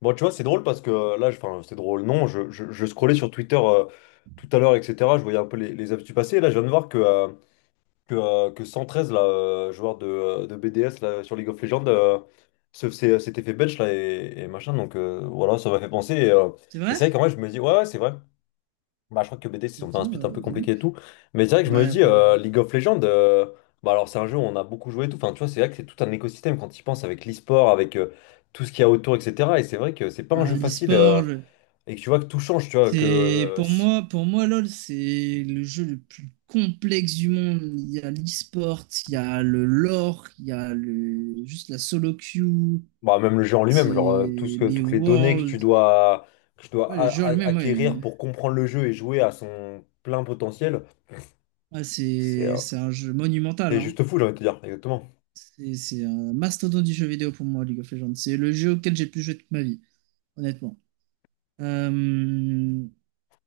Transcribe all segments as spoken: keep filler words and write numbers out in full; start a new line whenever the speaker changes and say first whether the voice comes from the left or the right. left: Bon, tu vois, c'est drôle parce que euh, là, je- enfin, c'est drôle, non, je, je, je scrollais sur Twitter, euh, tout à l'heure, et cetera. Je voyais un peu les, les actus passer. Et là, je viens de voir que, euh, que, euh, que cent treize, là, euh, joueur de, euh, de B D S là, sur League of Legends, euh, se- s'est- s'était fait bench là, et, et machin. Donc, euh, voilà, ça m'a fait penser. Et, euh,
right: C'est
left: et
right: vrai?
left: c'est vrai qu'en vrai, je me dis, ouais, ouais, c'est vrai. Bah, je crois que B D, ils ont fait un
right: Putain,
left: split un
right: bah,
left: peu
right: dis
left: compliqué et
right: donc.
left: tout. Mais c'est vrai que je
right: Ouais,
left: me dis,
right: après,
left: euh, League of Legends, euh, bah, alors c'est un jeu où on a beaucoup joué et tout. Enfin, tu vois, c'est vrai que c'est tout un écosystème quand tu y penses avec l'e-sport, avec, euh, tout ce qu'il y a autour, et cetera. Et c'est vrai que c'est pas un
right: bah,
left: jeu facile, euh,
right: l'e-sport, le-
left: et que tu vois que tout change, tu vois, que
right: c'est
left: euh,
right: pour
left: c'est-
right: moi, pour moi, LoL, c'est le jeu le plus complexe du monde. Il y a l'e-sport, il y a le lore, il y a le juste la solo queue,
left: bah, même le jeu en
right: c'est
left: lui-même, genre, euh, tout ce que,
right: les
left: toutes les données que
right: worlds.
left: tu dois, que tu dois
right: Ouais, le
left: a-
right: jeu en
left: a-
right: lui-même,
left: acquérir
right: ouais.
left: pour comprendre le jeu et jouer à son plein potentiel,
right: Ah,
left: c'est
right: c'est
left: euh,
right: c'est un jeu monumental,
left: c'est
right: hein.
left: juste fou, j'ai envie de te dire, exactement.
right: C'est c'est un mastodonte du jeu vidéo pour moi, League of Legends. C'est le jeu auquel j'ai le plus joué toute ma vie, honnêtement. Euh,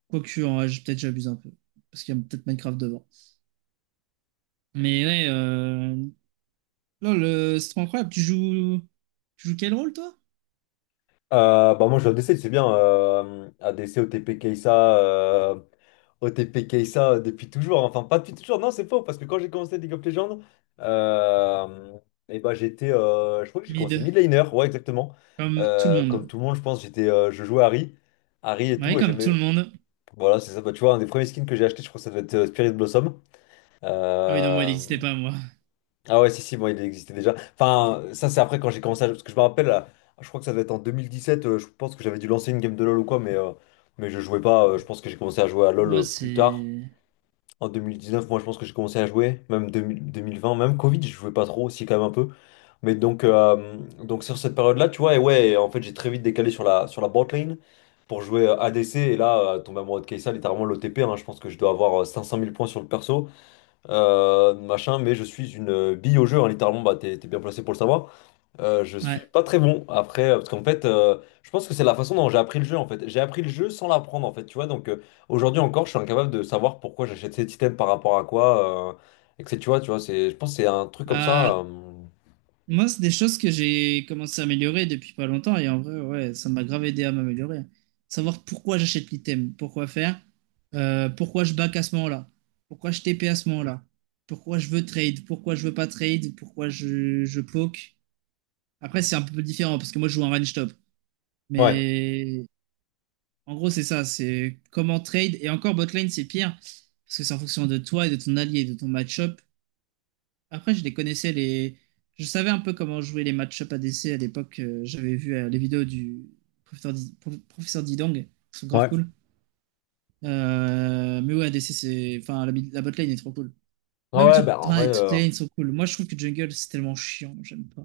right: Quoique, en vrai, j'ai- peut-être j'abuse un peu. Parce qu'il y a peut-être Minecraft devant. Mais ouais, euh... lol, euh, c'est trop incroyable. Tu joues... tu joues quel rôle, toi?
left: Euh, bah moi, je l'A D C, c'est bien. euh, ADC, OTP, Kai'Sa, euh, O T P, Kai'Sa depuis toujours, hein. Enfin, pas depuis toujours, non, c'est faux, parce que quand j'ai commencé League of Legends, euh, et bah, j'étais. Euh, je crois que j'ai commencé
right: Mid.
left: mid laner, ouais, exactement.
right: Comme tout le
left: Euh, comme
right: monde.
left: tout le monde, je pense, j'étais, euh, je jouais Harry. Harry et
right: Ouais,
left: tout, et
right: comme tout le
left: j'aimais.
right: monde.
left: Voilà, c'est ça. Bah, tu vois, un des premiers skins que j'ai acheté, je crois que ça doit être, euh, Spirit Blossom.
right: Ah oui, non, moi, il
left: Euh,
right: n'existait pas, moi.
left: ah ouais, si, si, bon, il existait déjà. Enfin, ça, c'est après quand j'ai commencé à... Parce que je me rappelle, euh, je crois que ça devait être en deux mille dix-sept, euh, je pense que j'avais dû lancer une game de LoL ou quoi, mais, euh, mais je jouais pas. Euh, je pense que j'ai commencé à jouer à
right: Pour
left: LoL,
right: moi,
left: euh, plus tard.
right: c'est.
left: En deux mille dix-neuf, moi, je pense que j'ai commencé à jouer, même deux mille deux mille vingt, même Covid, je jouais pas trop aussi, quand même un peu. Mais donc, euh, donc sur cette période-là, tu vois, et ouais, en fait, j'ai très vite décalé sur la, sur la bot lane pour jouer, euh, A D C, et là, euh, tomber amoureux de Kai'Sa, littéralement l'O T P, hein, je pense que je dois avoir, euh, cinq cent mille points sur le perso, euh, machin, mais je suis une, euh, bille au jeu, hein, littéralement, bah, t'es, t'es bien placé pour le savoir. Euh, je suis
right: Ouais.
left: pas très bon après, euh, parce qu'en fait, euh, je pense que c'est la façon dont j'ai appris le jeu, en fait. J'ai appris le jeu sans l'apprendre, en fait, tu vois. Donc, euh, aujourd'hui encore, je suis incapable de savoir pourquoi j'achète cet item par rapport à quoi, euh, et que c'est- tu vois, tu vois, c'est, je pense que c'est un truc comme
right: Bah,
left: ça. euh,
right: moi, c'est des choses que j'ai commencé à améliorer depuis pas longtemps et en vrai, ouais, ça m'a grave aidé à m'améliorer. Savoir pourquoi j'achète l'item, pourquoi faire, euh, pourquoi je back à ce moment-là, pourquoi je T P à ce moment-là, pourquoi je veux trade, pourquoi je veux pas trade, pourquoi je, je poke. Après, c'est un peu différent parce que moi, je joue en range top.
left: Ouais.
right: Mais en gros, c'est ça, c'est comment trade. Et encore, botlane, c'est pire parce que c'est en fonction de toi et de ton allié, de ton match-up. Après, je les connaissais les. Je savais un peu comment jouer les match-up A D C à l'époque. euh, j'avais vu euh, les vidéos du professeur, Di- Pro- professeur Didong, qui sont grave
left: Ouais.
right: cool. Euh, Mais ouais, A D C, c'est. Enfin, la, mid- la bot lane est trop cool.
left: Ah
right: Même tout-
left: ouais, bah en vrai.
right: ouais, toutes
left: euh,
right: les lanes sont cool. Moi, je trouve que jungle, c'est tellement chiant. J'aime pas.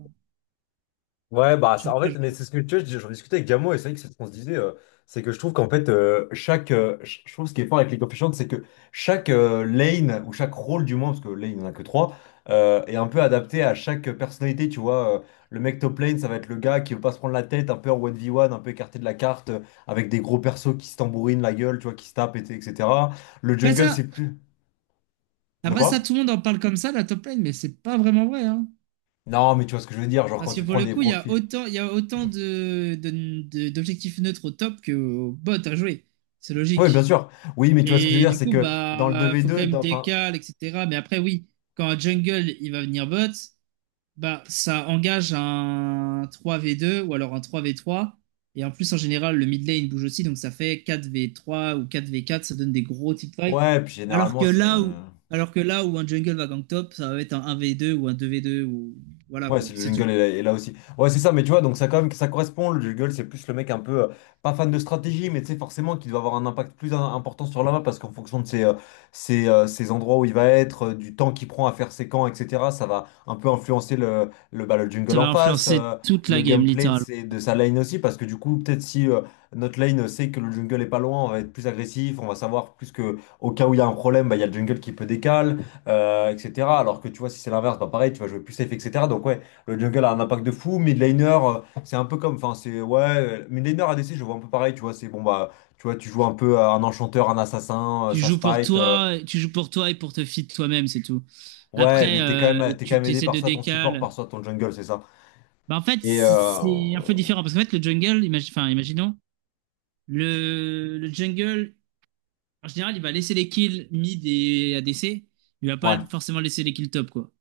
left: Ouais, bah ça,
right: J'aime
left: en
right: pas.
left: fait, mais
right: j'aime-
left: c'est ce que tu vois, je- j'en discutais avec Gamo et c'est vrai que c'est ce qu'on se disait, euh, c'est que je trouve qu'en fait, euh, chaque, euh, ch- je trouve ce qui est fort avec les coefficients, c'est que chaque, euh, lane ou chaque rôle du moins, parce que lane il n'y en a que trois, euh, est un peu adapté à chaque personnalité, tu vois. Euh, le mec top lane, ça va être le gars qui veut pas se prendre la tête, un peu en un v one un peu écarté de la carte, euh, avec des gros persos qui se tambourinent la gueule, tu vois, qui se tapent, et- t- et cetera. Le
right: Après
left: jungle, c'est
right: ça,
left: plus. De
right: après
left: quoi?
right: ça, tout le monde en parle comme ça, la top lane, mais c'est pas vraiment vrai, hein.
left: Non, mais tu vois ce que je veux dire, genre quand
right: Parce que
left: tu
right: pour
left: prends
right: le
left: des
right: coup, il y a
left: profils.
right: autant, il y a autant de, de- de- d'objectifs neutres au top qu'au bot à jouer. C'est
left: Oui, bien
right: logique.
left: sûr. Oui, mais tu vois ce que je veux
right: Et
left: dire,
right: du
left: c'est
right: coup,
left: que dans le
right: bah, euh, faut quand
left: deux contre deux,
right: même
left: dans- enfin,
right: décal, et cetera. Mais après, oui, quand un jungle, il va venir bot, bah, ça engage un trois vé deux ou alors un trois vé trois. Et en plus, en général, le mid lane bouge aussi, donc ça fait quatre vé trois ou quatre vé quatre, ça donne des gros tick fights.
left: ouais, puis
right: Alors
left: généralement,
right: que
left: c'est,
right: là où,
left: euh,
right: alors que là où un jungle va gank top, ça va être un 1v2 ou un deux vé deux ou, voilà,
left: ouais,
right: quoi,
left: c'est le
right: c'est tout.
left: jungle est là, est là aussi. Ouais, c'est ça, mais tu vois, donc ça, quand même, ça correspond. Le jungle, c'est plus le mec un peu, euh, pas fan de stratégie, mais tu sais, forcément, qui doit avoir un impact plus im- important sur la map parce qu'en fonction de ses, euh, ses, euh, ses endroits où il va être, euh, du temps qu'il prend à faire ses camps, et cetera, ça va un peu influencer le, le, bah, le
right: Ça
left: jungle en
right: va
left: face,
right: influencer
left: euh,
right: toute
left: le
right: la game.
left: gameplay de, ses- de sa lane aussi, parce que du coup, peut-être si euh, notre lane sait que le jungle est pas loin, on va être plus agressif, on va savoir plus que au cas où il y a un problème, bah, il y a le jungle qui peut décaler, euh, et cetera. Alors que tu vois, si c'est l'inverse, bah, pareil, tu vas jouer plus safe, et cetera. Donc, ouais. Le jungle a un impact de fou. Midlaner, euh, c'est un peu comme. Enfin, c'est. Ouais. euh, Midlaner A D C, je vois un peu pareil, tu vois. C'est bon, bah. Tu vois, tu joues un peu à un enchanteur, un assassin, euh,
right: Tu
left: ça se
right: joues pour
left: fight. Euh,
right: toi, tu joues pour toi et pour te fit toi-même, c'est tout.
left: ouais,
right: Après,
left: mais t'es quand
right: euh,
left: même, t'es quand
right: tu
left: même aidé
right: essaies
left: par
right: de
left: soit ton support, par
right: décale.
left: soit ton jungle, c'est ça.
right: Bah, en fait,
left: Et.
right: c'est
left: Euh,
right: c'est un peu différent parce qu'en fait, le jungle, imagi- enfin, imaginons, le, le jungle, en général, il va laisser les kills mid et A D C. Il va pas
left: ouais.
right: forcément laisser les kills top, quoi.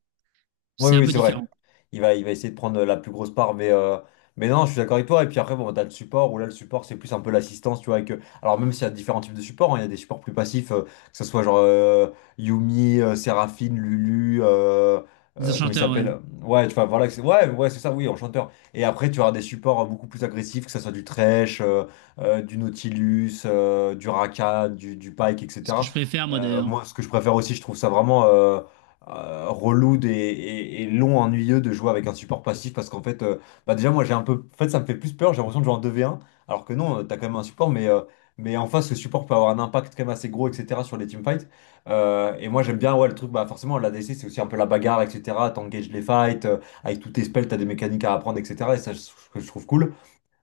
left: Oui,
right: C'est un
left: oui,
right: peu
left: c'est
right: différent.
left: vrai. Il va, il va essayer de prendre la plus grosse part, mais, euh, mais non, je suis d'accord avec toi. Et puis après, bon, bah, t'as le support, où là, le support, c'est plus un peu l'assistance, tu vois. Avec, euh, alors, même s'il y a différents types de supports, hein, il y a des supports plus passifs, euh, que ce soit genre, euh, Yumi, euh, Séraphine, Lulu, euh,
right: Les
left: euh, comment il
right: enchanteurs, ouais.
left: s'appelle? Ouais, tu vois, voilà, que c'est- ouais, ouais, c'est ça, oui, enchanteur. Et après, tu auras des supports, euh, beaucoup plus agressifs, que ce soit du Thresh, euh, euh, du Nautilus, euh, du Rakan, du, du Pike,
right: Ce que
left: et cetera.
right: je préfère, moi,
left: Euh,
right: d'ailleurs.
left: moi, ce que je préfère aussi, je trouve ça vraiment. Euh, euh, relou des- et, et long, ennuyeux de jouer avec un support passif parce qu'en fait, euh, bah déjà, moi j'ai un peu. En fait, ça me fait plus peur, j'ai l'impression de jouer en deux v un, alors que non, euh, t'as quand même un support, mais, euh, mais en face, ce support peut avoir un impact quand même assez gros, et cetera sur les teamfights. Euh, et moi j'aime bien, ouais, le truc, bah forcément, la l'A D C c'est aussi un peu la bagarre, et cetera. T'engages les fights, euh, avec tous tes spells, t'as des mécaniques à apprendre, et cetera. Et ça, je, que je trouve cool.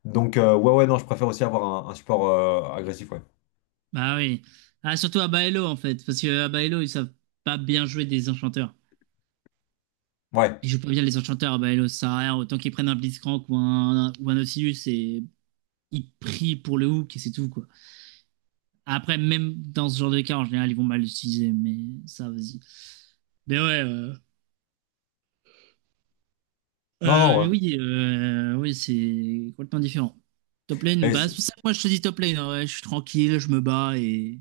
left: Donc, euh, ouais, ouais, non, je préfère aussi avoir un, un support, euh, agressif, ouais.
right: Bah oui. Ah, surtout à Baello, en fait. Parce que à Baello, ils savent pas bien jouer des enchanteurs.
left: Ouais,
right: Ils jouent pas bien les enchanteurs. Bah, le rien. Autant qu'ils prennent un Blitzcrank ou un, ou un Nautilus et ils prient pour le hook et c'est tout, quoi. Après, même dans ce genre de cas, en général, ils vont mal l'utiliser, mais ça, vas-y. Mais ouais, euh,
left: non, non,
right: euh, mais
left: ouais.
right: oui, euh, oui c'est complètement différent. Top lane,
left: Mais
right: bah,
left: c'est-
right: c'est pour ça que moi je te dis top lane, hein, ouais, je suis tranquille, je me bats et,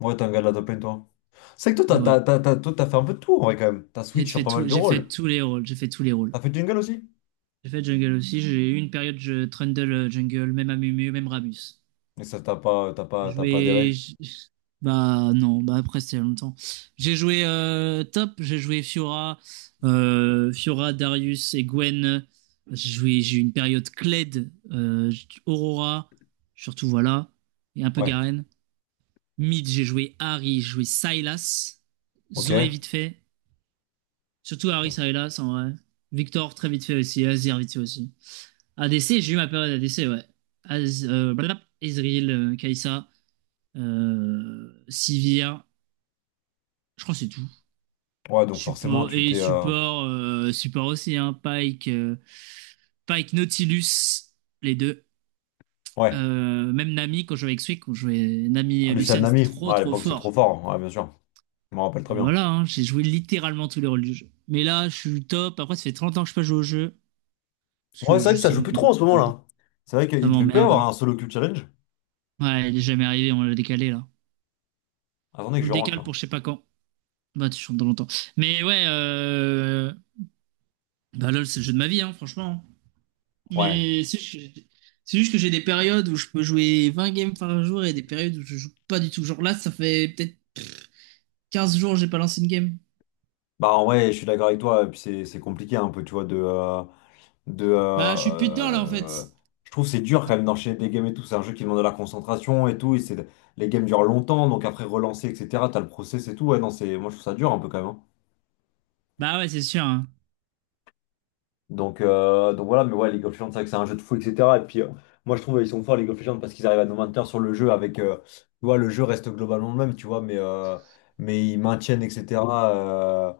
left: ouais, t'es un gars de la top lane, toi. C'est que toi,
right: et ouais.
left: t'as, t'as, t'as, t'as- toi, t'as fait un peu de tout en vrai quand même. T'as
right: J'ai
left: switch sur
right: fait,
left: pas mal
right: tout,
left: de
right: j'ai fait
left: rôles.
right: tous les rôles. J'ai fait tous les rôles.
left: T'as fait Jungle aussi?
right: J'ai fait jungle aussi. J'ai eu une période, je trundle euh, jungle, même Amumu, même Ramus.
left: Mais ça, t'as pas, t'as
right: J'ai
left: pas, t'as pas
right: joué.
left: adhéré.
right: j- Bah non, bah après c'était il y a longtemps. J'ai joué euh, Top, j'ai joué Fiora, euh, Fiora, Darius et Gwen. J'ai joué, j'ai eu une période Kled, euh, Aurora, surtout voilà, et un peu
left: Ouais,
right: Garen. Mid, j'ai joué Harry, j'ai joué Sylas,
left: ok.
right: Zoé vite fait, surtout Harry
left: Bon.
right: Sylas en vrai. Victor très vite fait aussi, Azir vite fait aussi. A D C, j'ai eu ma période A D C, ouais. Az, euh, blablabla, Ezreal, Kaisa euh, Sivir, je crois que c'est tout.
left: Ouais, donc forcément,
right: Support
left: tu
right: et
left: t'es. euh,
right: support, euh, support aussi, hein, Pike, euh, Pike, Nautilus, les deux.
left: Ouais,
right: Euh, même Nami, quand je jouais avec Swick, quand je jouais Nami
left: ah,
right: et
left: Lucien
right: Lucian, c'était
left: Nami.
right: trop
left: Ouais, à
right: trop
left: l'époque, c'est trop
right: fort.
left: fort, hein. Ouais, bien sûr. Je m'en rappelle très
right: Et
left: bien.
right: voilà, hein, j'ai joué littéralement tous les rôles du jeu. Mais là, je suis top. Après, ça fait trente ans que je peux jouer au jeu. Parce
left: Ouais,
right: que
left: c'est vrai que
right: juste,
left: ça
right: ça
left: joue plus trop en ce
right: m'emmerde.
left: moment-là. C'est vrai
right: Ça
left: qu'il devait pas y
right: m'emmerde.
left: avoir un solo queue challenge.
right: Ouais, il est jamais arrivé, on l'a décalé là.
left: Attendez
right: On
left: que
right: le
left: je rentre
right: décale
left: là.
right: pour je sais pas quand. Bah, tu chantes dans longtemps. Mais ouais, euh... bah LOL, c'est le jeu de ma vie, hein, franchement.
left: Ouais.
right: Mais c'est juste que c'est juste que j'ai des périodes où je peux jouer vingt games par jour et des périodes où je joue pas du tout. Genre là, ça fait peut-être quinze jours que j'ai pas lancé une game.
left: Bah, en vrai, je suis d'accord avec toi. Et puis, c'est c'est compliqué un peu, tu vois, de. Euh, de
right: Bah,
left: euh,
right: je suis plus dedans là en fait.
left: euh, je trouve que c'est dur quand même d'enchaîner des games et tout. C'est un jeu qui demande de la concentration et tout. Et c'est les games durent longtemps, donc après relancer, etc. T'as le process et tout. Ouais, non, c'est moi je trouve ça dur un peu quand même, hein.
right: Bah ouais, c'est sûr.
left: Donc, euh, donc voilà. Mais ouais, League of Legends, c'est vrai que c'est un jeu de fou, etc. Et puis, euh, moi je trouve ils sont forts League of Legends parce qu'ils arrivent à nous maintenir sur le jeu avec, euh, tu vois le jeu reste globalement le même, tu vois, mais, euh, mais ils maintiennent, etc. euh,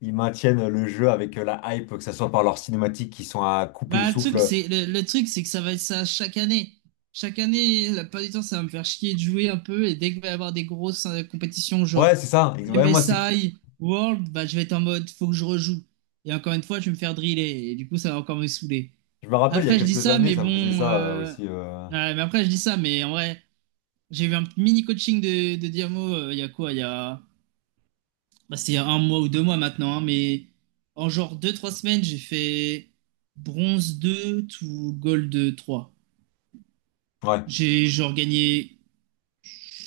left: Ils maintiennent le jeu avec, euh, la hype, que ce soit par leurs cinématiques qui sont à couper le
right: Bah, le truc,
left: souffle.
right: c'est le, le truc, c'est que ça va être ça chaque année. Chaque année, la plupart du temps, ça va me faire chier de jouer un peu. Et dès qu'il va y avoir des grosses euh, compétitions,
left: Ouais,
right: genre
left: c'est ça. Ex- Ouais, moi, c'est
right: M S I, World, bah, je vais être en mode, faut que je rejoue. Et encore une fois, je vais me faire driller. Et du coup, ça va encore me saouler.
left: je me rappelle, il y a
right: Après, je dis
left: quelques
right: ça,
left: années,
right: mais
left: ça me faisait
right: bon,
left: ça, euh,
right: euh,
left: aussi. euh.
right: ouais, mais après, je dis ça, mais en vrai, j'ai eu un mini coaching de, de, Diamo, euh, il y a quoi? Il y a. Bah, c'était il y a un mois ou deux mois maintenant, hein, mais en genre deux, trois semaines, j'ai fait bronze deux to gold trois.
left: Ouais,
right: J'ai genre gagné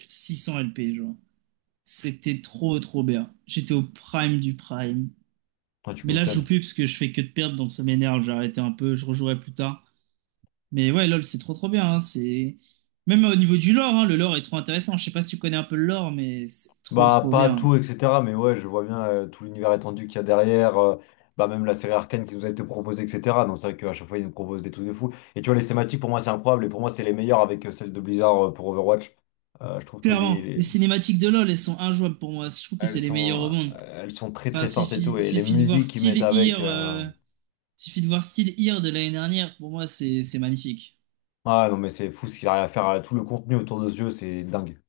right: six cents L P, genre. C'était trop, trop bien. J'étais au prime du prime.
left: ouais, tu
right: Mais là, je joue
left: m'étonnes.
right: plus parce que je fais que de perdre, donc ça m'énerve. J'ai arrêté un peu, je rejouerai plus tard. Mais ouais, LoL, c'est trop, trop bien, hein. C'est Même au niveau du lore, hein, le lore est trop intéressant. Je sais pas si tu connais un peu le lore, mais c'est trop,
left: Bah,
right: trop
left: pas
right: bien.
left: tout, et cetera. Mais ouais, je vois bien, euh, tout l'univers étendu qu'il y a derrière. Euh, bah, même la série Arcane qui nous a été proposée, et cetera. Donc, c'est vrai qu'à chaque fois, ils nous proposent des trucs de fou. Et tu vois, les thématiques, pour moi, c'est incroyable. Et pour moi, c'est les meilleures avec, euh, celles de Blizzard, euh, pour Overwatch. Euh, je trouve que les,
right: Clairement,
left: les-
right: les cinématiques de LoL, elles sont injouables pour moi. Je trouve que
left: elles
right: c'est les
left: sont...
right: meilleures au monde.
left: euh, Elles sont très,
right: Enfin,
left: très fortes et tout.
right: suffit,
left: Et les
right: suffit de voir
left: musiques qu'ils mettent
right: Still
left: avec.
right: Here,
left: euh,
right: euh, suffit de voir Still Here de l'année dernière. Pour moi, c'est c'est magnifique.
left: Ah, non, mais c'est fou ce qu'il arrive à faire. euh, Tout le contenu autour de ce jeu, c'est dingue.